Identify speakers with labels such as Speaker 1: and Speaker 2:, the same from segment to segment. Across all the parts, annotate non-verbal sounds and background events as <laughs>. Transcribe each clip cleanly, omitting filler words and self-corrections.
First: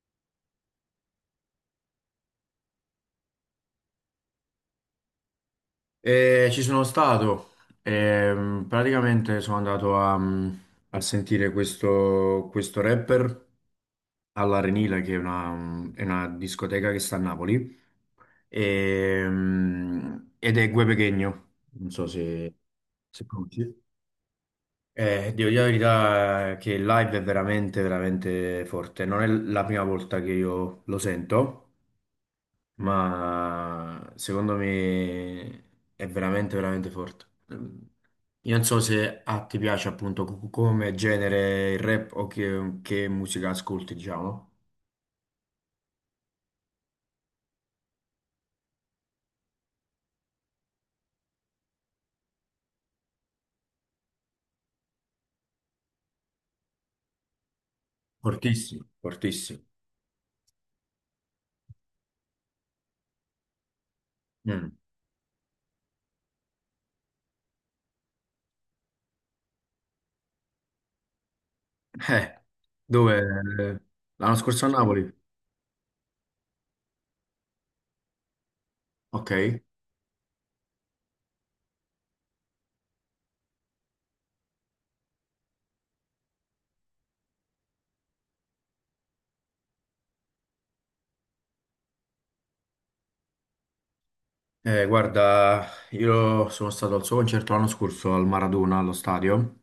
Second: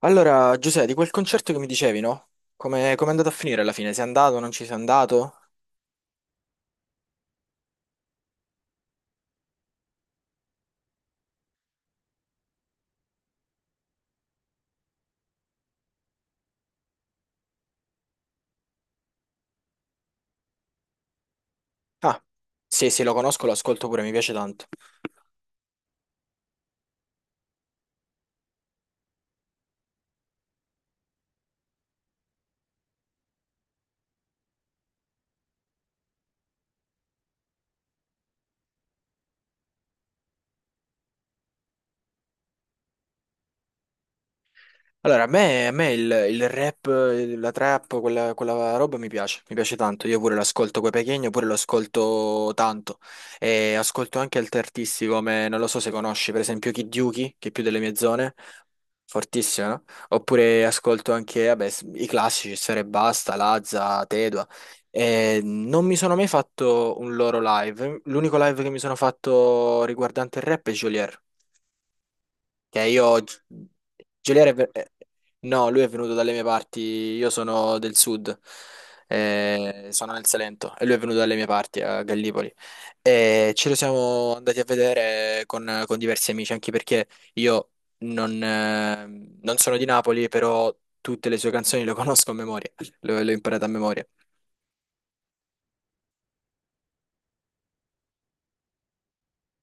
Speaker 1: Allora, Giuseppe, di quel concerto che mi dicevi, no? Come è andato a finire alla fine? Sei andato, non ci sei andato?
Speaker 2: E ci sono stato, praticamente sono andato a sentire questo rapper all'Arenile, che è è una discoteca che sta a Napoli, ed è Gue Pequeno, non so
Speaker 1: Ah, sì, sì, lo
Speaker 2: se
Speaker 1: conosco, lo
Speaker 2: conosci.
Speaker 1: ascolto pure, mi piace tanto.
Speaker 2: Devo dire la verità che il live è veramente forte. Non è la prima volta che io lo sento, ma secondo me è veramente forte. Mm, Io non so se a te piace appunto come genere il rap che musica ascolti, diciamo.
Speaker 1: Allora, a me il rap, la trap, quella roba mi piace tanto. Io pure l'ascolto coi pechegno, pure lo ascolto tanto. E ascolto anche altri artisti come, non lo so se conosci, per esempio Kid Yuki, che è più delle mie zone,
Speaker 2: Fortissimo, fortissimo.
Speaker 1: fortissimo, no? Oppure ascolto anche, vabbè, i classici, Sfera e Basta, Lazza, Tedua.
Speaker 2: Mm.
Speaker 1: E non mi sono mai fatto un loro live. L'unico live che mi sono fatto riguardante il rap è Geolier.
Speaker 2: Eh,
Speaker 1: Che io...
Speaker 2: dove? L'anno
Speaker 1: Giuliano è...
Speaker 2: scorso a Napoli?
Speaker 1: No, lui è venuto dalle mie parti, io sono del sud,
Speaker 2: Ok.
Speaker 1: sono nel Salento e lui è venuto dalle mie parti a Gallipoli. E ce lo siamo andati a vedere con diversi amici, anche perché io non, eh, non sono di Napoli, però tutte le sue canzoni le conosco a memoria, le ho imparate a memoria.
Speaker 2: Guarda, io sono stato al suo concerto l'anno scorso al Maradona, allo stadio.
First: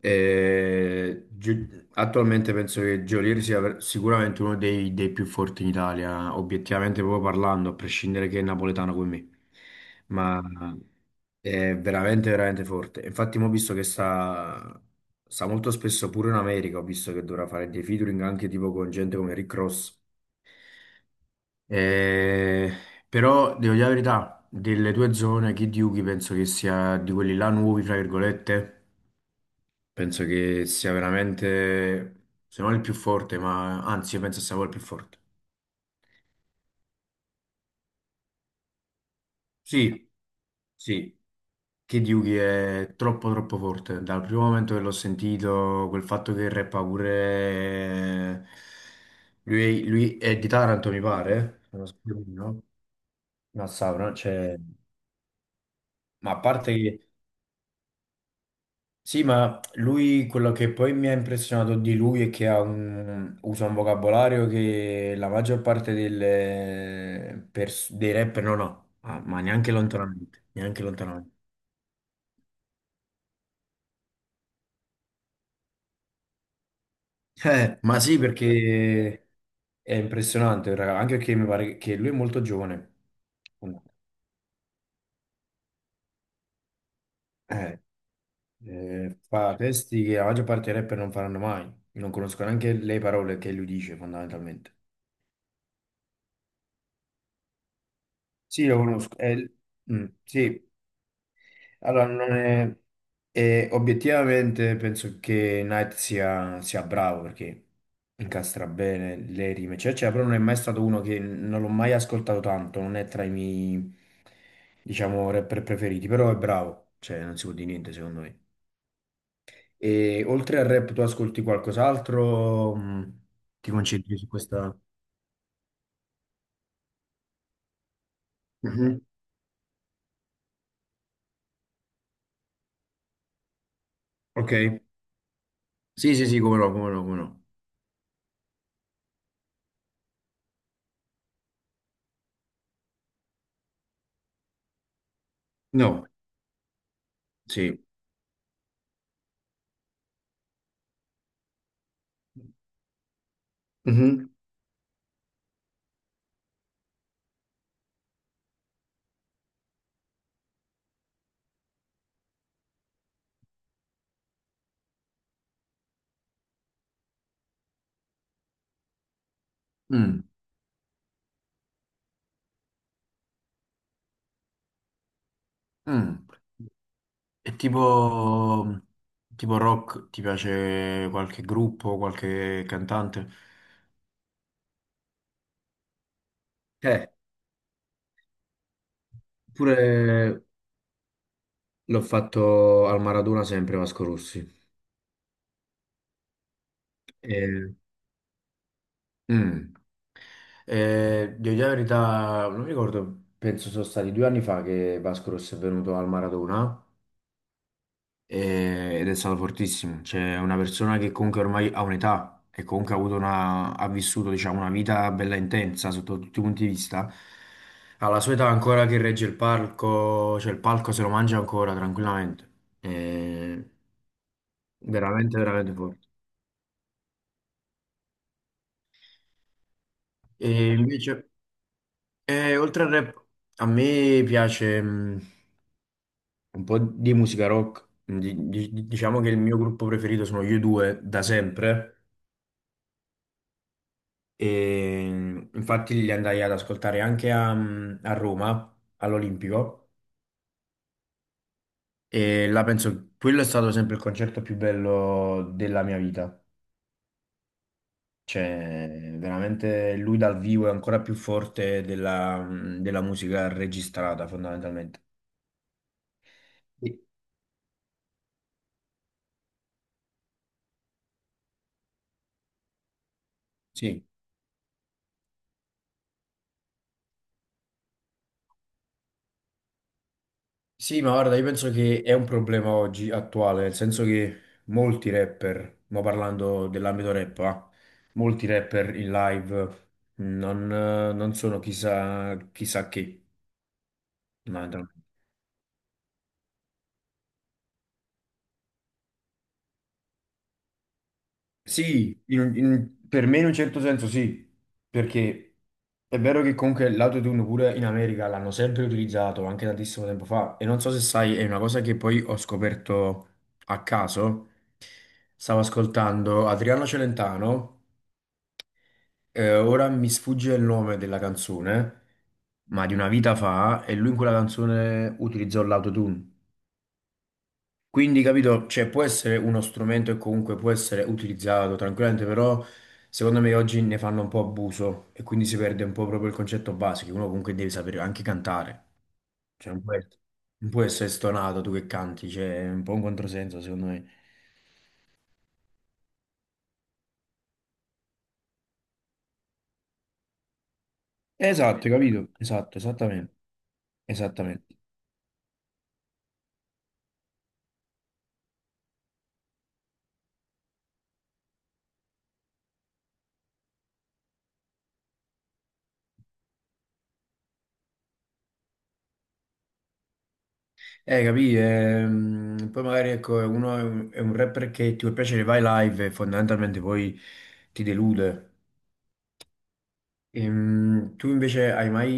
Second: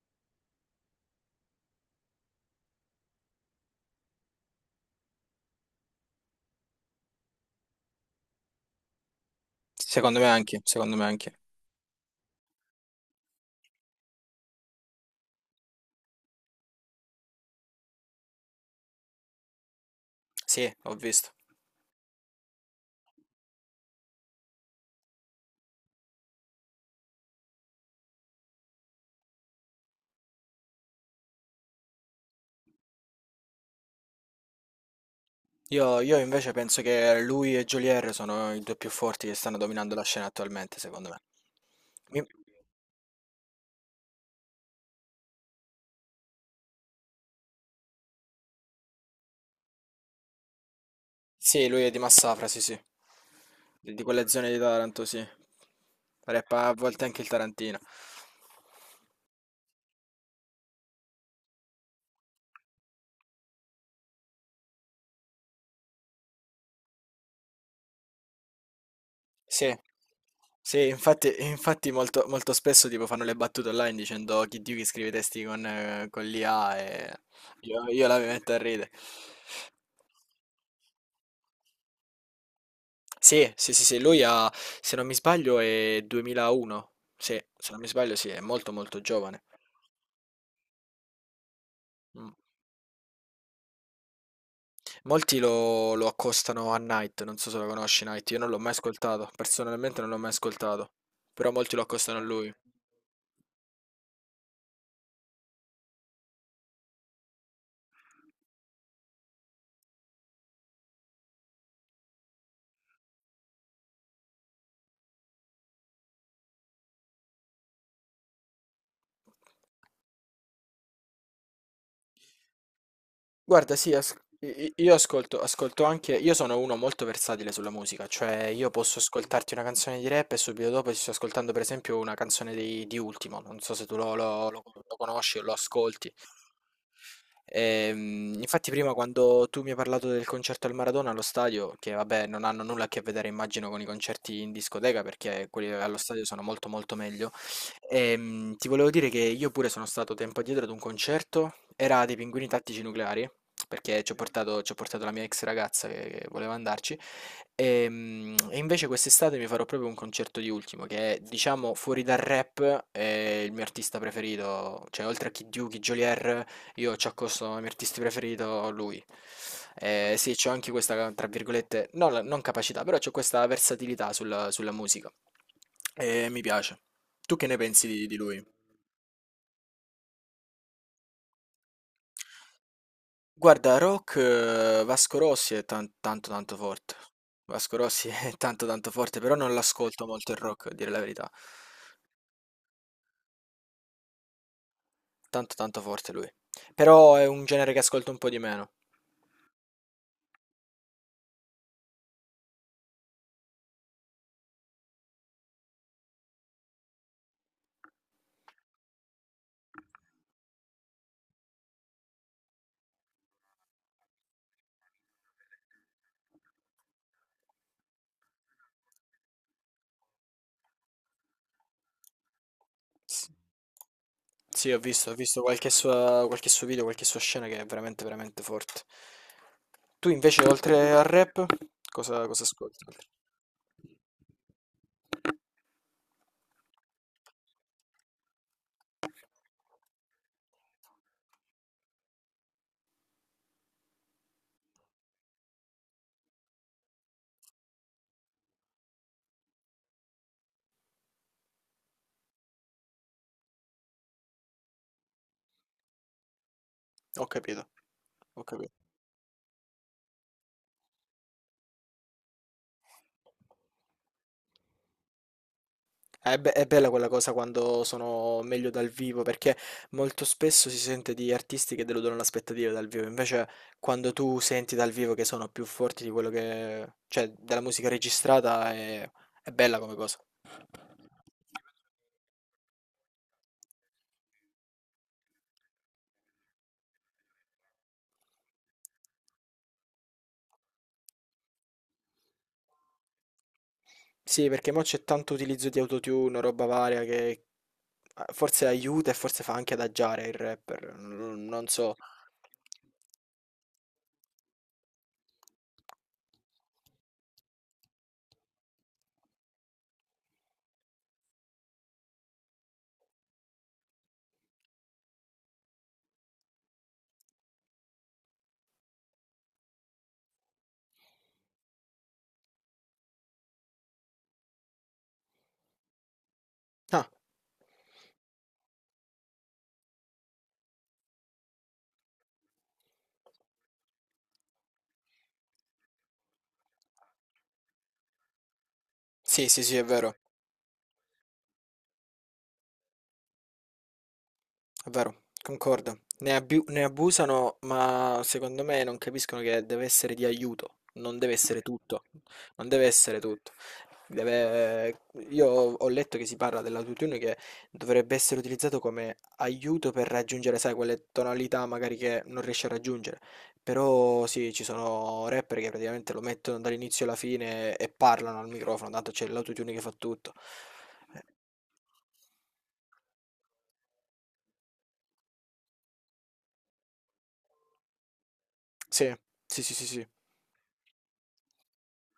Speaker 2: E attualmente penso che Geolier sia sicuramente uno dei più forti in Italia, obiettivamente proprio parlando, a prescindere che è napoletano come me,
Speaker 1: Secondo me
Speaker 2: ma
Speaker 1: anche, secondo me anche.
Speaker 2: è veramente forte. Infatti, mo ho visto che sta molto spesso pure in America, ho visto che dovrà fare dei featuring anche tipo con gente come Rick Ross.
Speaker 1: Sì, ho visto.
Speaker 2: Eh, Però devo dire la verità, delle due zone, Kid Yugi penso che sia di quelli là nuovi, fra virgolette. Penso che sia veramente, se non il più forte, ma anzi, io penso sia quello il più forte.
Speaker 1: Io invece penso che lui e Jolier sono i due più forti che stanno dominando la
Speaker 2: Sì,
Speaker 1: scena attualmente, secondo
Speaker 2: sì,
Speaker 1: me.
Speaker 2: Kid
Speaker 1: Mi-
Speaker 2: Yugi è troppo forte. Dal primo momento che l'ho sentito, quel fatto che rappa pure... Lui è di Taranto, mi pare,
Speaker 1: Sì,
Speaker 2: se
Speaker 1: lui
Speaker 2: non
Speaker 1: è di
Speaker 2: sbaglio,
Speaker 1: Massafra, sì,
Speaker 2: no?
Speaker 1: sì.
Speaker 2: No,
Speaker 1: Di
Speaker 2: Savona,
Speaker 1: quelle zone
Speaker 2: cioè...
Speaker 1: di Taranto, sì.
Speaker 2: Ma a
Speaker 1: Rappa
Speaker 2: parte
Speaker 1: a volte anche il Tarantino.
Speaker 2: sì, ma lui, quello che poi mi ha impressionato di lui è che ha usa un vocabolario che la maggior parte dei rapper non ha. Ah, ma neanche
Speaker 1: Sì.
Speaker 2: lontanamente, neanche
Speaker 1: Sì,
Speaker 2: lontanamente.
Speaker 1: infatti, infatti molto, molto spesso tipo fanno le battute online dicendo chi Dio che scrive i testi con l'IA e io,
Speaker 2: Ma
Speaker 1: io la
Speaker 2: sì,
Speaker 1: mi metto a ridere.
Speaker 2: perché è impressionante, raga, anche perché mi pare che lui è molto giovane.
Speaker 1: Sì, sì, sì, sì, lui ha, se non mi sbaglio, è 2001. Sì, se non
Speaker 2: Eh,
Speaker 1: mi sbaglio, sì, è molto, molto giovane.
Speaker 2: Fa testi che la maggior parte dei rapper non faranno mai, non
Speaker 1: Mm.
Speaker 2: conosco neanche le parole che lui dice fondamentalmente.
Speaker 1: Molti lo accostano a Night, non so se lo conosci Night, io non l'ho
Speaker 2: Sì,
Speaker 1: mai
Speaker 2: lo conosco.
Speaker 1: ascoltato, personalmente non l'ho mai
Speaker 2: Sì.
Speaker 1: ascoltato, però molti lo
Speaker 2: Allora,
Speaker 1: accostano a
Speaker 2: non
Speaker 1: lui.
Speaker 2: è... e obiettivamente penso che Knight sia bravo perché incastra bene le rime, cioè, però non è mai stato uno, che non l'ho mai ascoltato tanto, non è tra i miei, diciamo, rapper preferiti, però è bravo, cioè non si può dire niente secondo me. E oltre al rap tu ascolti qualcos'altro? Mh, ti
Speaker 1: Guarda, sì,
Speaker 2: concentri su questa...
Speaker 1: io ascolto, ascolto anche, io sono uno molto versatile sulla musica, cioè io posso
Speaker 2: Mhm,
Speaker 1: ascoltarti una canzone di rap e subito dopo ti sto ascoltando per esempio una canzone di Ultimo, non so se tu lo,
Speaker 2: ok.
Speaker 1: lo conosci o lo ascolti.
Speaker 2: Sì, sì, sì, come no, come no, come no.
Speaker 1: Infatti prima quando tu mi hai parlato del concerto al Maradona allo stadio, che vabbè non hanno nulla a che vedere immagino con i concerti in discoteca perché quelli allo
Speaker 2: No,
Speaker 1: stadio sono molto molto meglio,
Speaker 2: sì.
Speaker 1: ti volevo dire che io pure sono stato tempo addietro ad un concerto, era dei Pinguini Tattici Nucleari, perché
Speaker 2: Mhm,
Speaker 1: ci ho portato la mia ex ragazza che voleva andarci, e invece quest'estate mi farò proprio un concerto di Ultimo, che è diciamo fuori dal rap, è il mio artista preferito, cioè oltre a Kid Yugi, Geolier... Io ci accosto come mio artista preferito lui.
Speaker 2: mm,
Speaker 1: Sì, c'ho anche questa, tra virgolette, non, non capacità, però c'ho questa versatilità sulla, sulla musica.
Speaker 2: mm.
Speaker 1: E mi piace. Tu che
Speaker 2: E
Speaker 1: ne
Speaker 2: tipo,
Speaker 1: pensi di lui?
Speaker 2: tipo rock, ti piace qualche gruppo, qualche cantante?
Speaker 1: Guarda, rock, Vasco Rossi è tanto tanto forte.
Speaker 2: Eh,
Speaker 1: Vasco Rossi <laughs> è tanto tanto forte, però non l'ascolto molto il
Speaker 2: pure
Speaker 1: rock, a dire la verità.
Speaker 2: l'ho fatto al Maradona sempre Vasco Rossi.
Speaker 1: Tanto tanto forte lui. Però è un genere
Speaker 2: Eh,
Speaker 1: che ascolto un po' di meno.
Speaker 2: mm. Devo dire la verità, non mi ricordo, penso sono stati due anni fa che Vasco Rossi è venuto al Maradona, ed è stato fortissimo. Cioè, una persona che comunque ormai ha un'età e comunque ha avuto ha vissuto, diciamo, una vita bella intensa sotto tutti i punti di vista. Alla sua età ancora che regge il palco, cioè il palco se lo mangia ancora tranquillamente. È
Speaker 1: S- Sì, ho
Speaker 2: veramente,
Speaker 1: visto qualche
Speaker 2: veramente forte.
Speaker 1: sua, qualche suo video, qualche sua scena che è veramente, veramente forte. Tu invece,
Speaker 2: E
Speaker 1: oltre al
Speaker 2: invece,
Speaker 1: rap, cosa, cosa
Speaker 2: oltre
Speaker 1: ascolti
Speaker 2: al
Speaker 1: oltre?
Speaker 2: rap, a me piace un po' di musica rock. Diciamo che il mio gruppo preferito sono gli U2 da sempre. E infatti li andai ad ascoltare anche a Roma, all'Olimpico, e là penso quello è stato sempre il concerto più bello della mia vita.
Speaker 1: Ho capito, ho capito.
Speaker 2: Cioè, veramente lui dal vivo è ancora più forte della musica registrata, fondamentalmente.
Speaker 1: È, è bella
Speaker 2: Sì,
Speaker 1: quella cosa quando sono meglio dal vivo, perché molto spesso si sente di artisti che deludono l'aspettativa dal vivo, invece
Speaker 2: sì.
Speaker 1: quando tu senti dal vivo che sono più forti di quello che... cioè della musica registrata è bella come cosa.
Speaker 2: Sì, ma guarda, io penso che è un problema oggi attuale, nel senso che molti rapper, ma parlando dell'ambito rap, ah, molti rapper in live non, non sono chissà che.
Speaker 1: Sì, perché mo
Speaker 2: Fondamentalmente.
Speaker 1: c'è tanto utilizzo di autotune, roba varia che forse aiuta e forse fa anche adagiare il rapper, non non so.
Speaker 2: Sì, per me in un certo senso sì, perché è vero che comunque l'autotune pure in America l'hanno sempre utilizzato, anche tantissimo tempo fa, e non so se sai, è una cosa che poi ho scoperto a caso, stavo ascoltando Adriano Celentano. Ora mi sfugge il nome della canzone, ma di una vita fa, e lui in quella canzone utilizzò l'autotune.
Speaker 1: Ah,
Speaker 2: Quindi, capito, cioè, può essere uno strumento e comunque può essere utilizzato tranquillamente, però secondo me oggi ne fanno un po' abuso e quindi si perde un po' proprio il concetto basico, che uno comunque deve sapere anche cantare.
Speaker 1: sì, sì,
Speaker 2: Cioè,
Speaker 1: sì, è
Speaker 2: non può
Speaker 1: vero.
Speaker 2: essere, non può essere stonato tu che canti, cioè, è un po' un controsenso, secondo me.
Speaker 1: È vero, concordo. Ne abusano, ma secondo me non capiscono che deve essere di aiuto, non deve essere
Speaker 2: Esatto, hai
Speaker 1: tutto.
Speaker 2: capito?
Speaker 1: Non
Speaker 2: Esatto,
Speaker 1: deve essere
Speaker 2: esattamente.
Speaker 1: tutto.
Speaker 2: Esattamente.
Speaker 1: Deve- Io ho letto che si parla dell'autotune che dovrebbe essere utilizzato come aiuto per raggiungere, sai, quelle tonalità magari che non riesci a raggiungere. Però sì, ci sono rapper che praticamente lo mettono dall'inizio alla fine e parlano al microfono, tanto c'è l'autotune che fa tutto. Eh,
Speaker 2: Capì? Poi magari ecco, uno è è un rapper che ti può piacere, vai live e fondamentalmente poi ti delude.
Speaker 1: Sì, sì, sì, sì, sì.
Speaker 2: Tu invece hai mai,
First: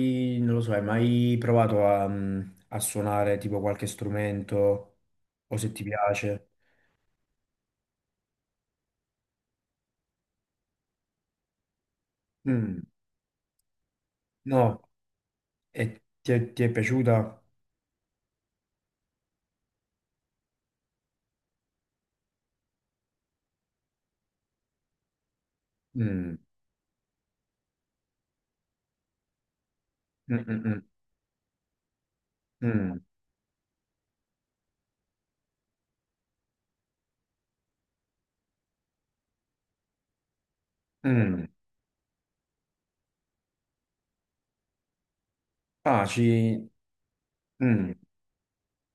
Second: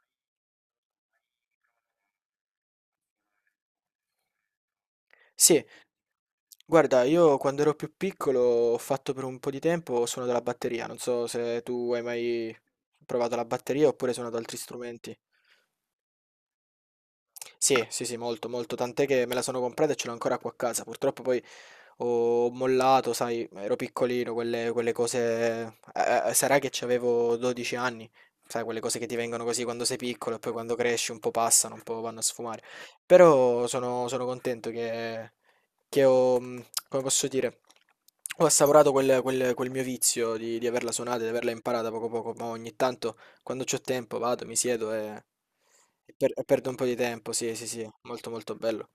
Speaker 2: non lo so, hai mai provato a suonare tipo qualche strumento o
Speaker 1: Sì,
Speaker 2: se ti piace?
Speaker 1: guarda, io quando ero più piccolo ho fatto per un po' di tempo suono della batteria, non so se tu hai mai
Speaker 2: Mm,
Speaker 1: provato la batteria oppure suonato altri
Speaker 2: no,
Speaker 1: strumenti.
Speaker 2: e ti ti è piaciuta?
Speaker 1: Sì, sì, sì, molto, molto, tant'è che me la sono comprata e ce l'ho ancora qua a casa. Purtroppo poi ho mollato, sai, ero piccolino, quelle cose...
Speaker 2: Mm,
Speaker 1: sarà che avevo 12 anni, sai, quelle cose che ti vengono così quando sei piccolo
Speaker 2: mm,
Speaker 1: e poi quando
Speaker 2: mm,
Speaker 1: cresci un po' passano, un po' vanno a sfumare.
Speaker 2: mm, mm,
Speaker 1: Però sono, sono contento che ho, come posso dire, ho assaporato quel, quel mio vizio di averla suonata, di
Speaker 2: mm.
Speaker 1: averla imparata poco poco, ma ogni tanto quando c'ho tempo vado, mi siedo e,
Speaker 2: Ah,
Speaker 1: e perdo
Speaker 2: ci...
Speaker 1: un po' di tempo, sì, sì, sì,
Speaker 2: mm.
Speaker 1: molto molto bello.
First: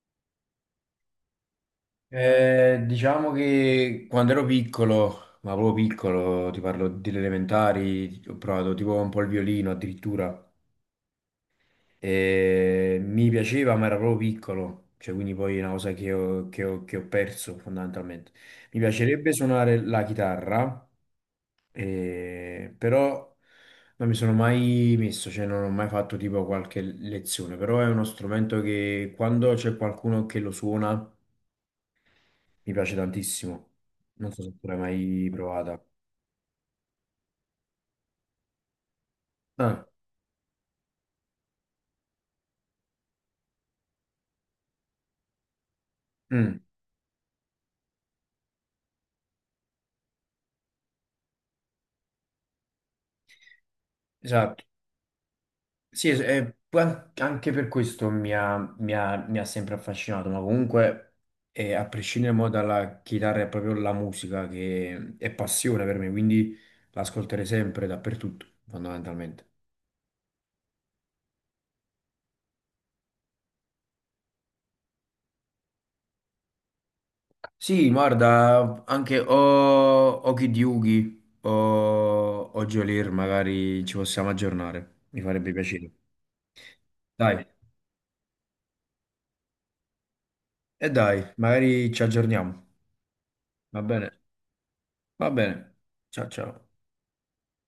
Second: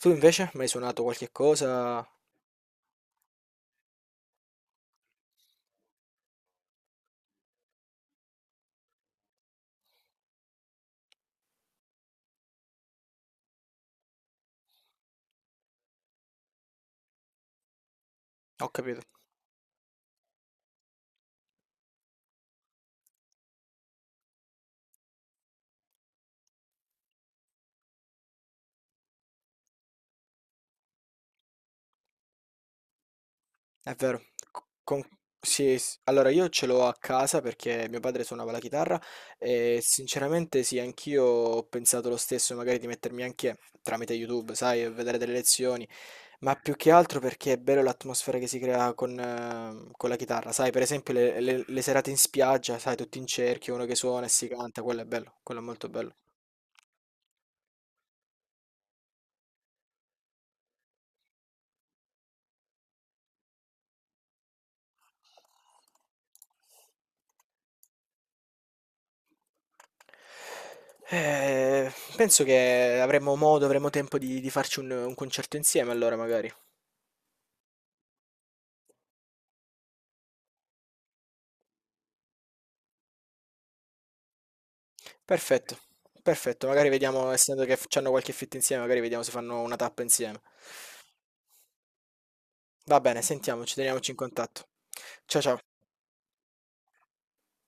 Speaker 1: Tu invece, mi hai suonato qualche cosa?
Speaker 2: Diciamo che quando ero piccolo, ma proprio piccolo, ti parlo delle elementari, ho provato tipo un po' il violino addirittura. E mi piaceva, ma era proprio piccolo, cioè quindi poi è una cosa che che ho perso fondamentalmente.
Speaker 1: Ho
Speaker 2: Mi
Speaker 1: capito,
Speaker 2: piacerebbe suonare la chitarra, però non mi sono mai messo, cioè non ho mai fatto tipo qualche lezione, però è uno strumento che quando c'è qualcuno che lo suona mi piace tantissimo.
Speaker 1: è vero.
Speaker 2: Non so se
Speaker 1: Co-
Speaker 2: tu l'hai
Speaker 1: con-
Speaker 2: mai
Speaker 1: sì,
Speaker 2: provata.
Speaker 1: allora io ce l'ho a casa perché mio padre suonava la chitarra e
Speaker 2: Ah,
Speaker 1: sinceramente sì, anch'io ho pensato lo stesso, magari di mettermi anche tramite YouTube, sai, a vedere delle lezioni, ma
Speaker 2: mm,
Speaker 1: più che altro perché è bello l'atmosfera che si crea con la chitarra, sai, per esempio le, le serate in spiaggia, sai, tutti in cerchio, uno che suona e si
Speaker 2: esatto.
Speaker 1: canta, quello è bello, quello è molto
Speaker 2: Sì,
Speaker 1: bello.
Speaker 2: poi anche per questo mi ha sempre affascinato, ma comunque a prescindere mo dalla chitarra è proprio la musica che è passione per me, quindi l'ascolterei sempre dappertutto, fondamentalmente.
Speaker 1: Penso che avremo modo, avremo tempo di farci un concerto insieme allora magari.
Speaker 2: Sì, guarda, anche o Kid Yugi o Geolier, magari ci possiamo aggiornare, mi farebbe
Speaker 1: Perfetto,
Speaker 2: piacere.
Speaker 1: perfetto. Magari vediamo,
Speaker 2: Dai.
Speaker 1: essendo che hanno qualche fit insieme, magari vediamo se fanno una tappa insieme.
Speaker 2: E dai, magari ci aggiorniamo.
Speaker 1: Va bene, sentiamoci,
Speaker 2: Va bene,
Speaker 1: teniamoci in contatto.
Speaker 2: va
Speaker 1: Ciao ciao.
Speaker 2: bene. Ciao ciao.